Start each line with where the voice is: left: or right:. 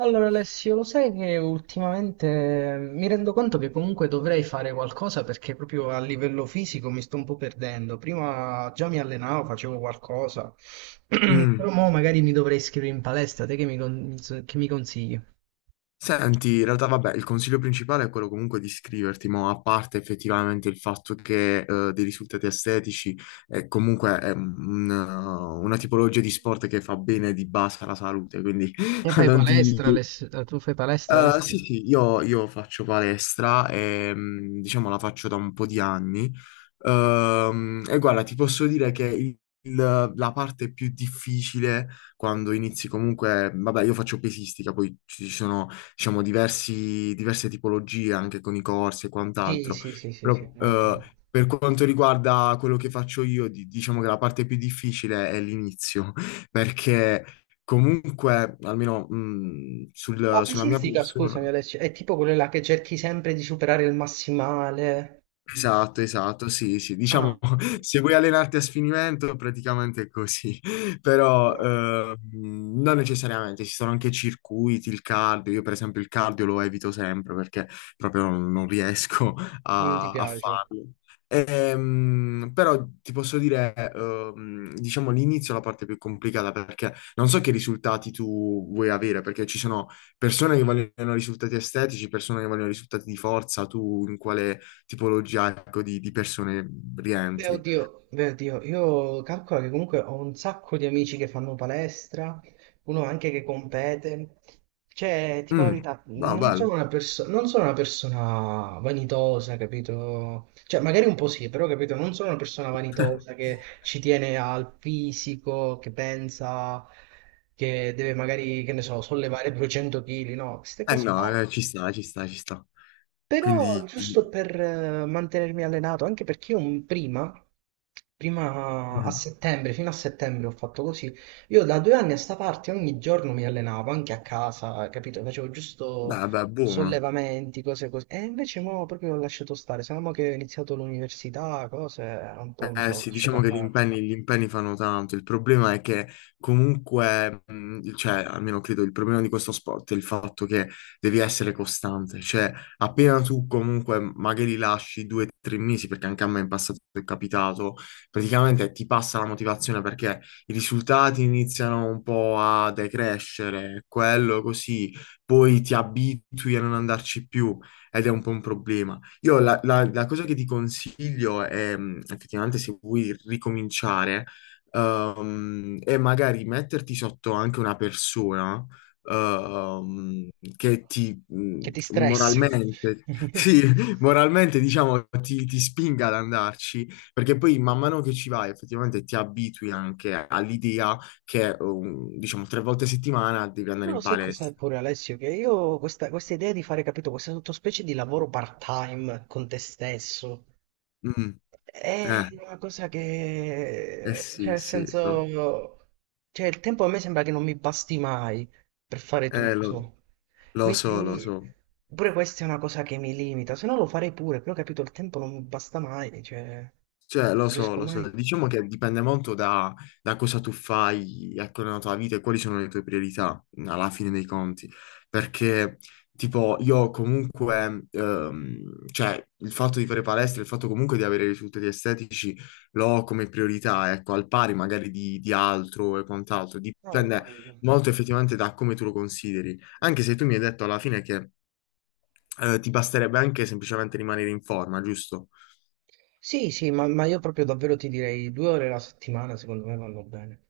right: Allora Alessio, lo sai che ultimamente mi rendo conto che comunque dovrei fare qualcosa perché proprio a livello fisico mi sto un po' perdendo. Prima già mi allenavo, facevo qualcosa,
left: Mm.
right: però mo magari mi dovrei iscrivere in palestra. Te che mi consigli?
left: Senti, in realtà vabbè, il consiglio principale è quello comunque di iscriverti, ma a parte effettivamente il fatto che dei risultati estetici è comunque una tipologia di sport che fa bene di base alla salute, quindi
right: Te fai
left: non
right: palestra,
left: ti.
right: Alessio? Tu fai palestra, Alessio?
left: Sì, sì, io faccio palestra e diciamo la faccio da un po' di anni. E guarda, ti posso dire che la parte più difficile quando inizi comunque, vabbè, io faccio pesistica, poi ci sono, diciamo, diverse tipologie anche con i corsi e
right: Sì,
left: quant'altro.
right: sì, sì, sì,
left: Però,
right: sì, immagino.
left: per quanto riguarda quello che faccio io, diciamo che la parte più difficile è l'inizio, perché. Comunque, almeno
right: Ma
left: sulla mia
right: pesistica, scusami
left: persona.
right: Alessio, è tipo quella là che cerchi sempre di superare il massimale.
left: Esatto, esatto, sì, sì,
right: Ah,
left: diciamo,
right: ok.
left: se vuoi allenarti a sfinimento, praticamente è così, però
right: Ah.
left: non necessariamente, ci sono anche circuiti, il cardio, io per esempio il cardio lo evito sempre perché proprio non riesco
right: Non ti
left: a
right: piace?
left: farlo. Però ti posso dire, diciamo, l'inizio è la parte più complicata perché non so che risultati tu vuoi avere, perché ci sono persone che vogliono risultati estetici, persone che vogliono risultati di forza, tu in quale tipologia ecco, di persone rientri.
right: Beh, oddio, io calcolo che comunque ho un sacco di amici che fanno palestra, uno anche che compete. Cioè, tipo la
left: Mm,
right: verità,
left: no,
right: non sono
left: bello.
right: una persona, non sono una persona vanitosa, capito? Cioè, magari un po' sì, però, capito, non sono una persona vanitosa che ci tiene al fisico, che pensa che deve magari, che ne so, sollevare 200 kg, no, queste
left: Eh
right: cose
left: no,
right: no.
left: ci sta, ci sta, ci sta.
right: Però
left: Quindi,
right: giusto per mantenermi allenato, anche perché io prima a
left: mm,
right: settembre, fino a settembre ho fatto così, io da 2 anni a sta parte ogni giorno mi allenavo, anche a casa, capito? Facevo giusto
left: beh, beh, buono.
right: sollevamenti, cose così. E invece mo proprio ho lasciato stare, se no mo che ho iniziato l'università, cose, un po' mi
left: Eh
right: sono
left: sì,
right: lasciato
left: diciamo che
right: andare.
left: gli impegni fanno tanto, il problema è che comunque, cioè almeno credo il problema di questo sport è il fatto che devi essere costante, cioè appena tu comunque magari lasci 2 o 3 mesi, perché anche a me in passato è capitato, praticamente ti passa la motivazione perché i risultati iniziano un po' a decrescere, quello così, poi ti abitui a non andarci più ed è un po' un problema. Io la cosa che ti consiglio è, effettivamente, se vuoi ricominciare, è magari metterti sotto anche una persona, ehm, che ti,
right: Che ti stressi.
left: moralmente, sì, moralmente, diciamo, ti spinga ad andarci, perché poi man mano che ci vai, effettivamente ti abitui anche all'idea che, diciamo, 3 volte a settimana devi andare
right: Non lo
left: in
right: sai cos'è
left: palestra.
right: pure Alessio, che io questa idea di fare, capito, questa sottospecie di lavoro part-time con te stesso
left: Mm,
right: è
left: eh,
right: una cosa
left: eh
right: che, cioè,
left: sì,
right: nel
left: sì,
right: senso, cioè, il tempo a me sembra che non mi basti mai per fare
left: eh, lo-
right: tutto.
left: Lo so, lo
right: Quindi
left: so.
right: pure questa è una cosa che mi limita, se no lo farei pure, però capito, il tempo non mi basta mai, cioè,
left: Cioè, lo
right: non
left: so,
right: riesco
left: lo so.
right: mai.
left: Diciamo che dipende molto da cosa tu fai, a qual è la tua vita e quali sono le tue priorità, alla fine dei conti. Perché, tipo, io comunque, cioè, il fatto di fare palestra, il fatto comunque di avere risultati estetici, lo ho come priorità, ecco, al pari magari di altro e quant'altro.
right: No,
left: Dipende
right: ormai-
left: molto effettivamente da come tu lo consideri. Anche se tu mi hai detto alla fine che, ti basterebbe anche semplicemente rimanere in forma, giusto?
right: Sì, sì, ma io proprio davvero ti direi 2 ore alla settimana, secondo me vanno bene.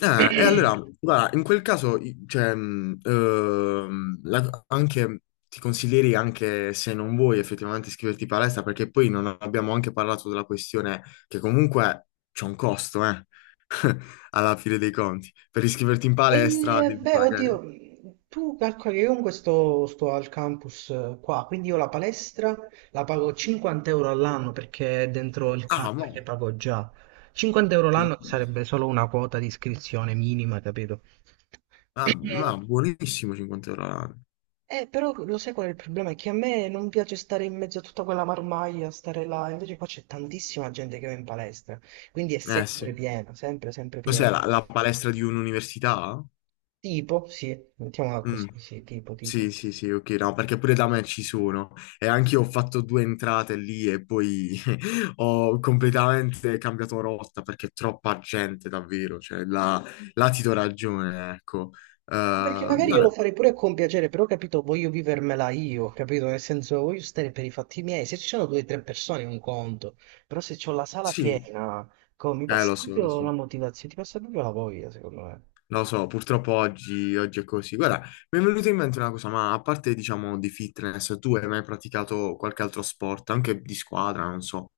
left: Eh, e allora, guarda, in quel caso, cioè, anche, ti consiglierei anche se non vuoi effettivamente iscriverti in palestra, perché poi non abbiamo anche parlato della questione che comunque c'è un costo, alla fine dei conti. Per iscriverti in
right: E
left: palestra devi
right: beh, oddio,
left: pagare.
right: tu calcoli, io comunque sto al campus qua, quindi io la palestra la pago 50 euro all'anno perché è dentro il
left: Ah,
right: canone che
left: no,
right: pago già. 50 euro l'anno
left: bellissimo.
right: sarebbe solo una quota di iscrizione minima, capito?
left: Ah, ma buonissimo 50 euro all'anno.
right: Però lo sai qual è il problema? È che a me non piace stare in mezzo a tutta quella marmaglia, stare là, invece qua c'è tantissima gente che va in palestra, quindi è
left: Eh
right: sempre
left: sì.
right: pieno, sempre, sempre
left: Cos'è
right: pieno.
left: la palestra di un'università?
right: Tipo, sì, mettiamola
left: Mm.
right: così, sì, tipo,
left: Sì,
right: tipo.
left: sì, sì, ok, no, perché pure da me ci sono e anche io ho fatto due entrate lì e poi ho completamente cambiato rotta perché è troppa gente davvero, cioè là, là ti do ragione, ecco.
right: Ma perché magari io lo
left: Guarda,
right: farei pure con piacere, però capito, voglio vivermela io, capito? Nel senso, voglio stare per i fatti miei. Se ci sono due o tre persone è un conto, però se c'ho la sala
left: sì,
right: piena, co- mi
left: lo
right: passa
left: so, lo
right: proprio la
left: so,
right: motivazione, ti passa proprio la voglia, secondo me.
left: lo so, purtroppo oggi, oggi è così. Guarda, mi è venuta in mente una cosa, ma a parte diciamo di fitness, tu hai mai praticato qualche altro sport, anche di squadra, non so,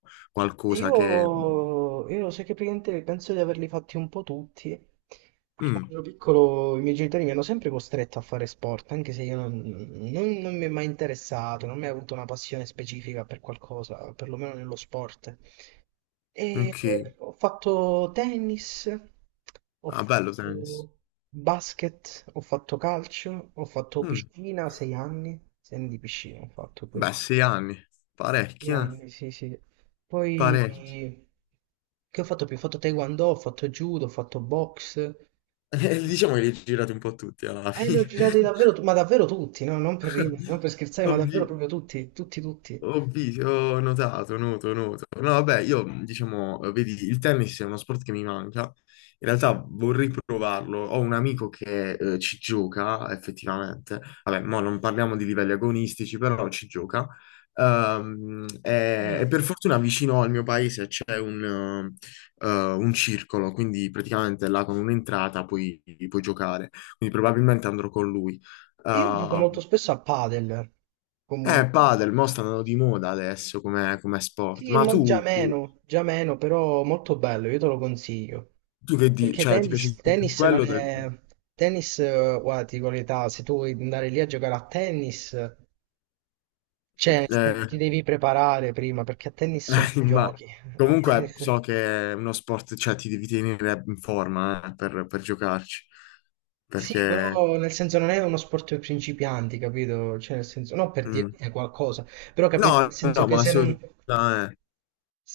right: E
left: qualcosa che...
right: io sai che praticamente penso di averli fatti un po' tutti, eh. Perché
left: Mm,
right: quando ero piccolo i miei genitori mi hanno sempre costretto a fare sport, anche se io non mi è mai interessato, non mi hai avuto una passione specifica per qualcosa, perlomeno nello sport. E
left: ok,
right: ho fatto tennis, ho
left: ah, bello tennis.
right: fatto basket, ho fatto calcio, ho fatto
left: Mm,
right: piscina, 6 anni, sei anni di piscina ho fatto pure.
left: beh, 6 anni,
right: Sì,
left: parecchi, eh?
right: anche, sì, sì. Poi
left: Parecchi.
right: che ho fatto più? Ho fatto taekwondo, ho fatto judo, ho fatto box. Tutto.
left: Diciamo che li hai girati un po' tutti alla
right: Le ho
left: fine.
right: girate davvero, tu- ma davvero tutti, no? Non per ridere, non per scherzare, ma davvero
left: Ovvi-
right: proprio tutti, tutti, tutti.
left: Ho visto, ho notato, noto, noto. No, vabbè, io diciamo, vedi, il tennis è uno sport che mi manca. In realtà vorrei provarlo. Ho un amico che ci gioca effettivamente. Vabbè, mo non parliamo di livelli agonistici, però ci gioca.
right: Mm.
left: E per fortuna vicino al mio paese c'è un circolo, quindi praticamente là con un'entrata puoi giocare. Quindi probabilmente andrò con lui.
right: Io gioco molto
left: Ehm,
right: spesso a padel,
left: padel,
right: comunque.
left: mo stanno di moda adesso come sport.
right: Sì,
left: Ma
right: mo già meno, però molto bello, io te lo consiglio.
left: tu che
right: Perché
left: cioè, ti piace
right: tennis,
left: di più
right: tennis non
left: quello del-
right: è... Tennis, guarda, ti dico l'età, se tu vuoi andare lì a giocare a tennis... Cioè,
left: eh,
right: ti devi preparare prima perché a tennis non
left: ma
right: giochi. A
left: comunque
right: tennis...
left: so che è uno sport, cioè, ti devi tenere in forma, per giocarci.
right: Sì,
left: Perché...
right: però nel senso non è uno sport per principianti, capito? Cioè, nel senso, no per
left: Mm.
right: dirti qualcosa, però capito, nel
left: No,
right: senso
left: no,
right: che
left: ma
right: se non,
left: assolutamente,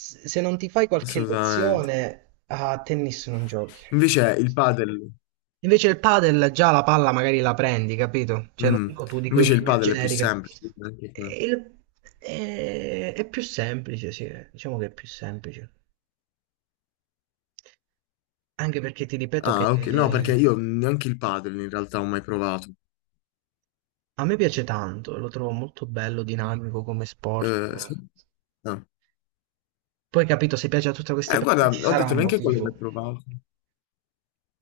right: se non ti fai qualche
left: assolutamente.
right: lezione a tennis non giochi.
left: Invece il padel...
right: Invece il padel già la palla magari la prendi, capito? Cioè, non
left: mm,
right: dico tu, dico in
left: Invece il
right: linea
left: padel è più
right: generica.
left: semplice anche qua.
right: E il- è più semplice, sì, diciamo che è più semplice. Anche perché ti ripeto che
left: Ah, ok. No, perché io neanche il padel in realtà ho mai provato.
right: a me piace tanto, lo trovo molto bello, dinamico come sport.
left: Sì? Ah.
right: Poi capito, se piace a tutte queste
left: Guarda,
right: persone ci
left: ho
right: sarà
left: detto
right: un
left: neanche quello che hai
right: motivo.
left: provato.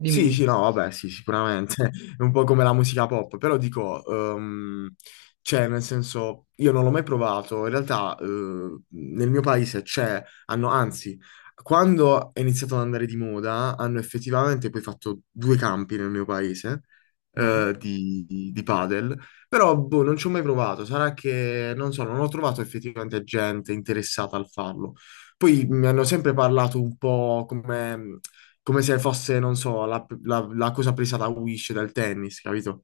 right: Dimmi,
left: Sì,
right: dimmi.
left: sì, no, vabbè, sì, sicuramente è un po' come la musica pop, però dico, cioè, nel senso, io non l'ho mai provato, in realtà nel mio paese c'è, hanno, anzi, quando è iniziato ad andare di moda, hanno effettivamente poi fatto due campi nel mio paese
right: Mhm.
left: di padel, però boh, non ci ho mai provato, sarà che, non so, non ho trovato effettivamente gente interessata al farlo. Poi mi hanno sempre parlato un po' come se fosse, non so, la cosa presa da Wish, dal tennis, capito?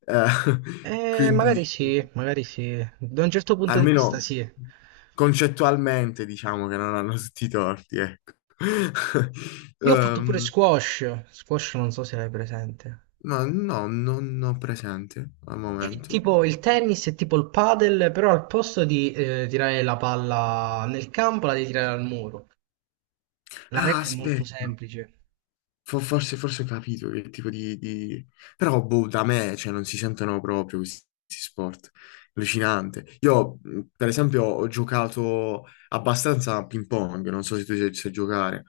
left: Eh, quindi,
right: Magari sì, magari sì. Da un certo punto di vista
left: almeno
right: sì.
left: concettualmente, diciamo che non hanno tutti i torti, ecco.
right: Io ho fatto pure
left: Ehm,
right: squash, squash non so se l'hai presente.
left: ma no, non ho presente al
right: È
left: momento.
right: tipo il tennis, è tipo il padel, però al posto di tirare la palla nel campo la devi tirare al muro. La
left: Ah,
right: regola è molto
left: aspetta.
right: semplice.
left: Forse ho capito che tipo di-. Però, boh, da me, cioè, non si sentono proprio questi sport. Allucinante. Io, per esempio, ho giocato abbastanza a ping pong, non so se tu sai giocare.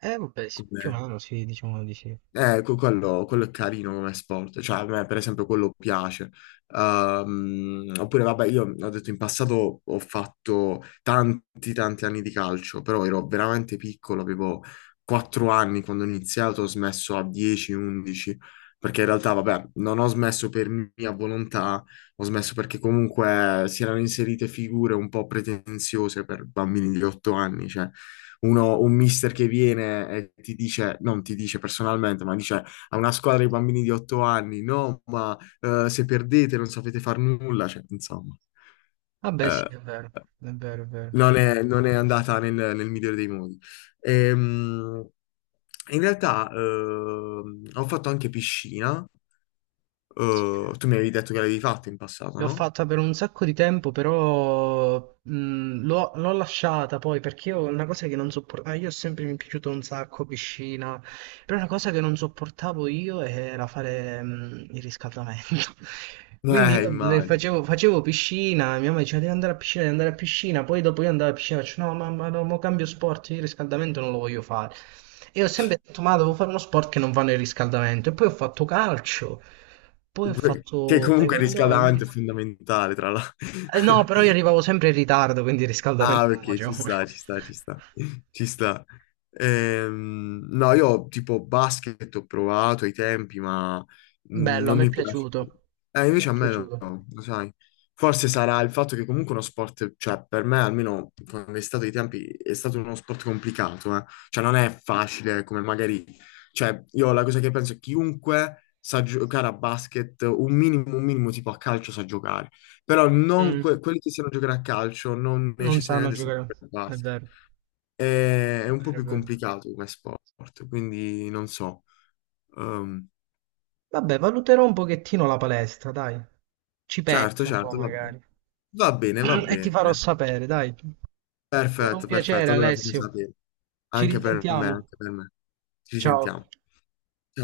right: Eh vabbè, sì, più o meno sì, diciamo di sì.
left: Quello è carino come sport, cioè a me per esempio quello piace. Oppure vabbè, io ho detto in passato ho fatto tanti tanti anni di calcio, però ero veramente piccolo, avevo 4 anni quando ho iniziato, ho smesso a 10-11, perché in realtà vabbè, non ho smesso per mia volontà, ho smesso perché comunque si erano inserite figure un po' pretenziose per bambini di 8 anni, cioè un mister che viene e ti dice, non ti dice personalmente, ma dice a una squadra di bambini di 8 anni, no, ma se perdete non sapete far nulla, cioè, insomma,
right: Vabbè sì,
left: eh,
right: è vero, è vero, è vero.
left: non è andata nel migliore dei modi. Ehm, in realtà ho fatto anche piscina,
right: Sì.
left: tu mi avevi detto che l'avevi fatto in passato,
right: L'ho
left: no?
right: fatta per un sacco di tempo, però l'ho lasciata poi perché io una cosa che non sopportavo, io ho sempre mi è piaciuto un sacco piscina, però una cosa che non sopportavo io era fare il riscaldamento. Quindi io ne
left: Immagino.
right: facevo, facevo piscina, mia mamma diceva devi andare a piscina, devi andare a piscina, poi dopo io andavo a piscina, faccio no mamma, no, mo cambio sport, io il riscaldamento non lo voglio fare. E ho sempre detto ma devo fare uno sport che non va nel riscaldamento, e poi ho fatto calcio, poi ho
left: Che
right: fatto
left: comunque il
right: taekwondo, non mi
left: riscaldamento è
right: ricordo.
left: fondamentale, tra l'altro.
right: No, però io arrivavo sempre in ritardo, quindi il
left: Ah,
right: riscaldamento non lo
left: ok, ci
right: facevo.
left: sta, ci sta, ci sta, ci sta. No, io tipo basket ho provato ai tempi, ma
right: Bello, a
left: non
right: me è
left: mi piace.
right: piaciuto. A me
left: Invece
right: è
left: a me no,
right: piaciuto.
left: no, lo sai. Forse sarà il fatto che comunque uno sport, cioè per me almeno quando è stato ai tempi, è stato uno sport complicato, eh. Cioè non è facile come magari... Cioè io la cosa che penso è chiunque sa giocare a basket, un minimo, tipo a calcio sa giocare però non
right: Mm,
left: quelli che sanno giocare a calcio non
right: non sanno
left: necessariamente sanno
right: giocare.
left: giocare a
right: È
left: basket.
right: vero,
left: È
right: è
left: un po'
right: vero, è
left: più
right: vero.
left: complicato come sport, quindi non so. Ehm,
right: Vabbè, valuterò un pochettino la palestra, dai. Ci
left: certo,
right: penso un po'
left: certo, va bene.
right: magari.
left: Va bene, va
right: E ti
left: bene.
right: farò sapere, dai. È stato un
left: Perfetto,
right: piacere,
left: perfetto. Allora fammi
right: Alessio.
left: sapere.
right: Ci
left: Anche per me,
right: risentiamo.
left: anche per me. Ci
right: Ciao.
left: sentiamo. Ciao.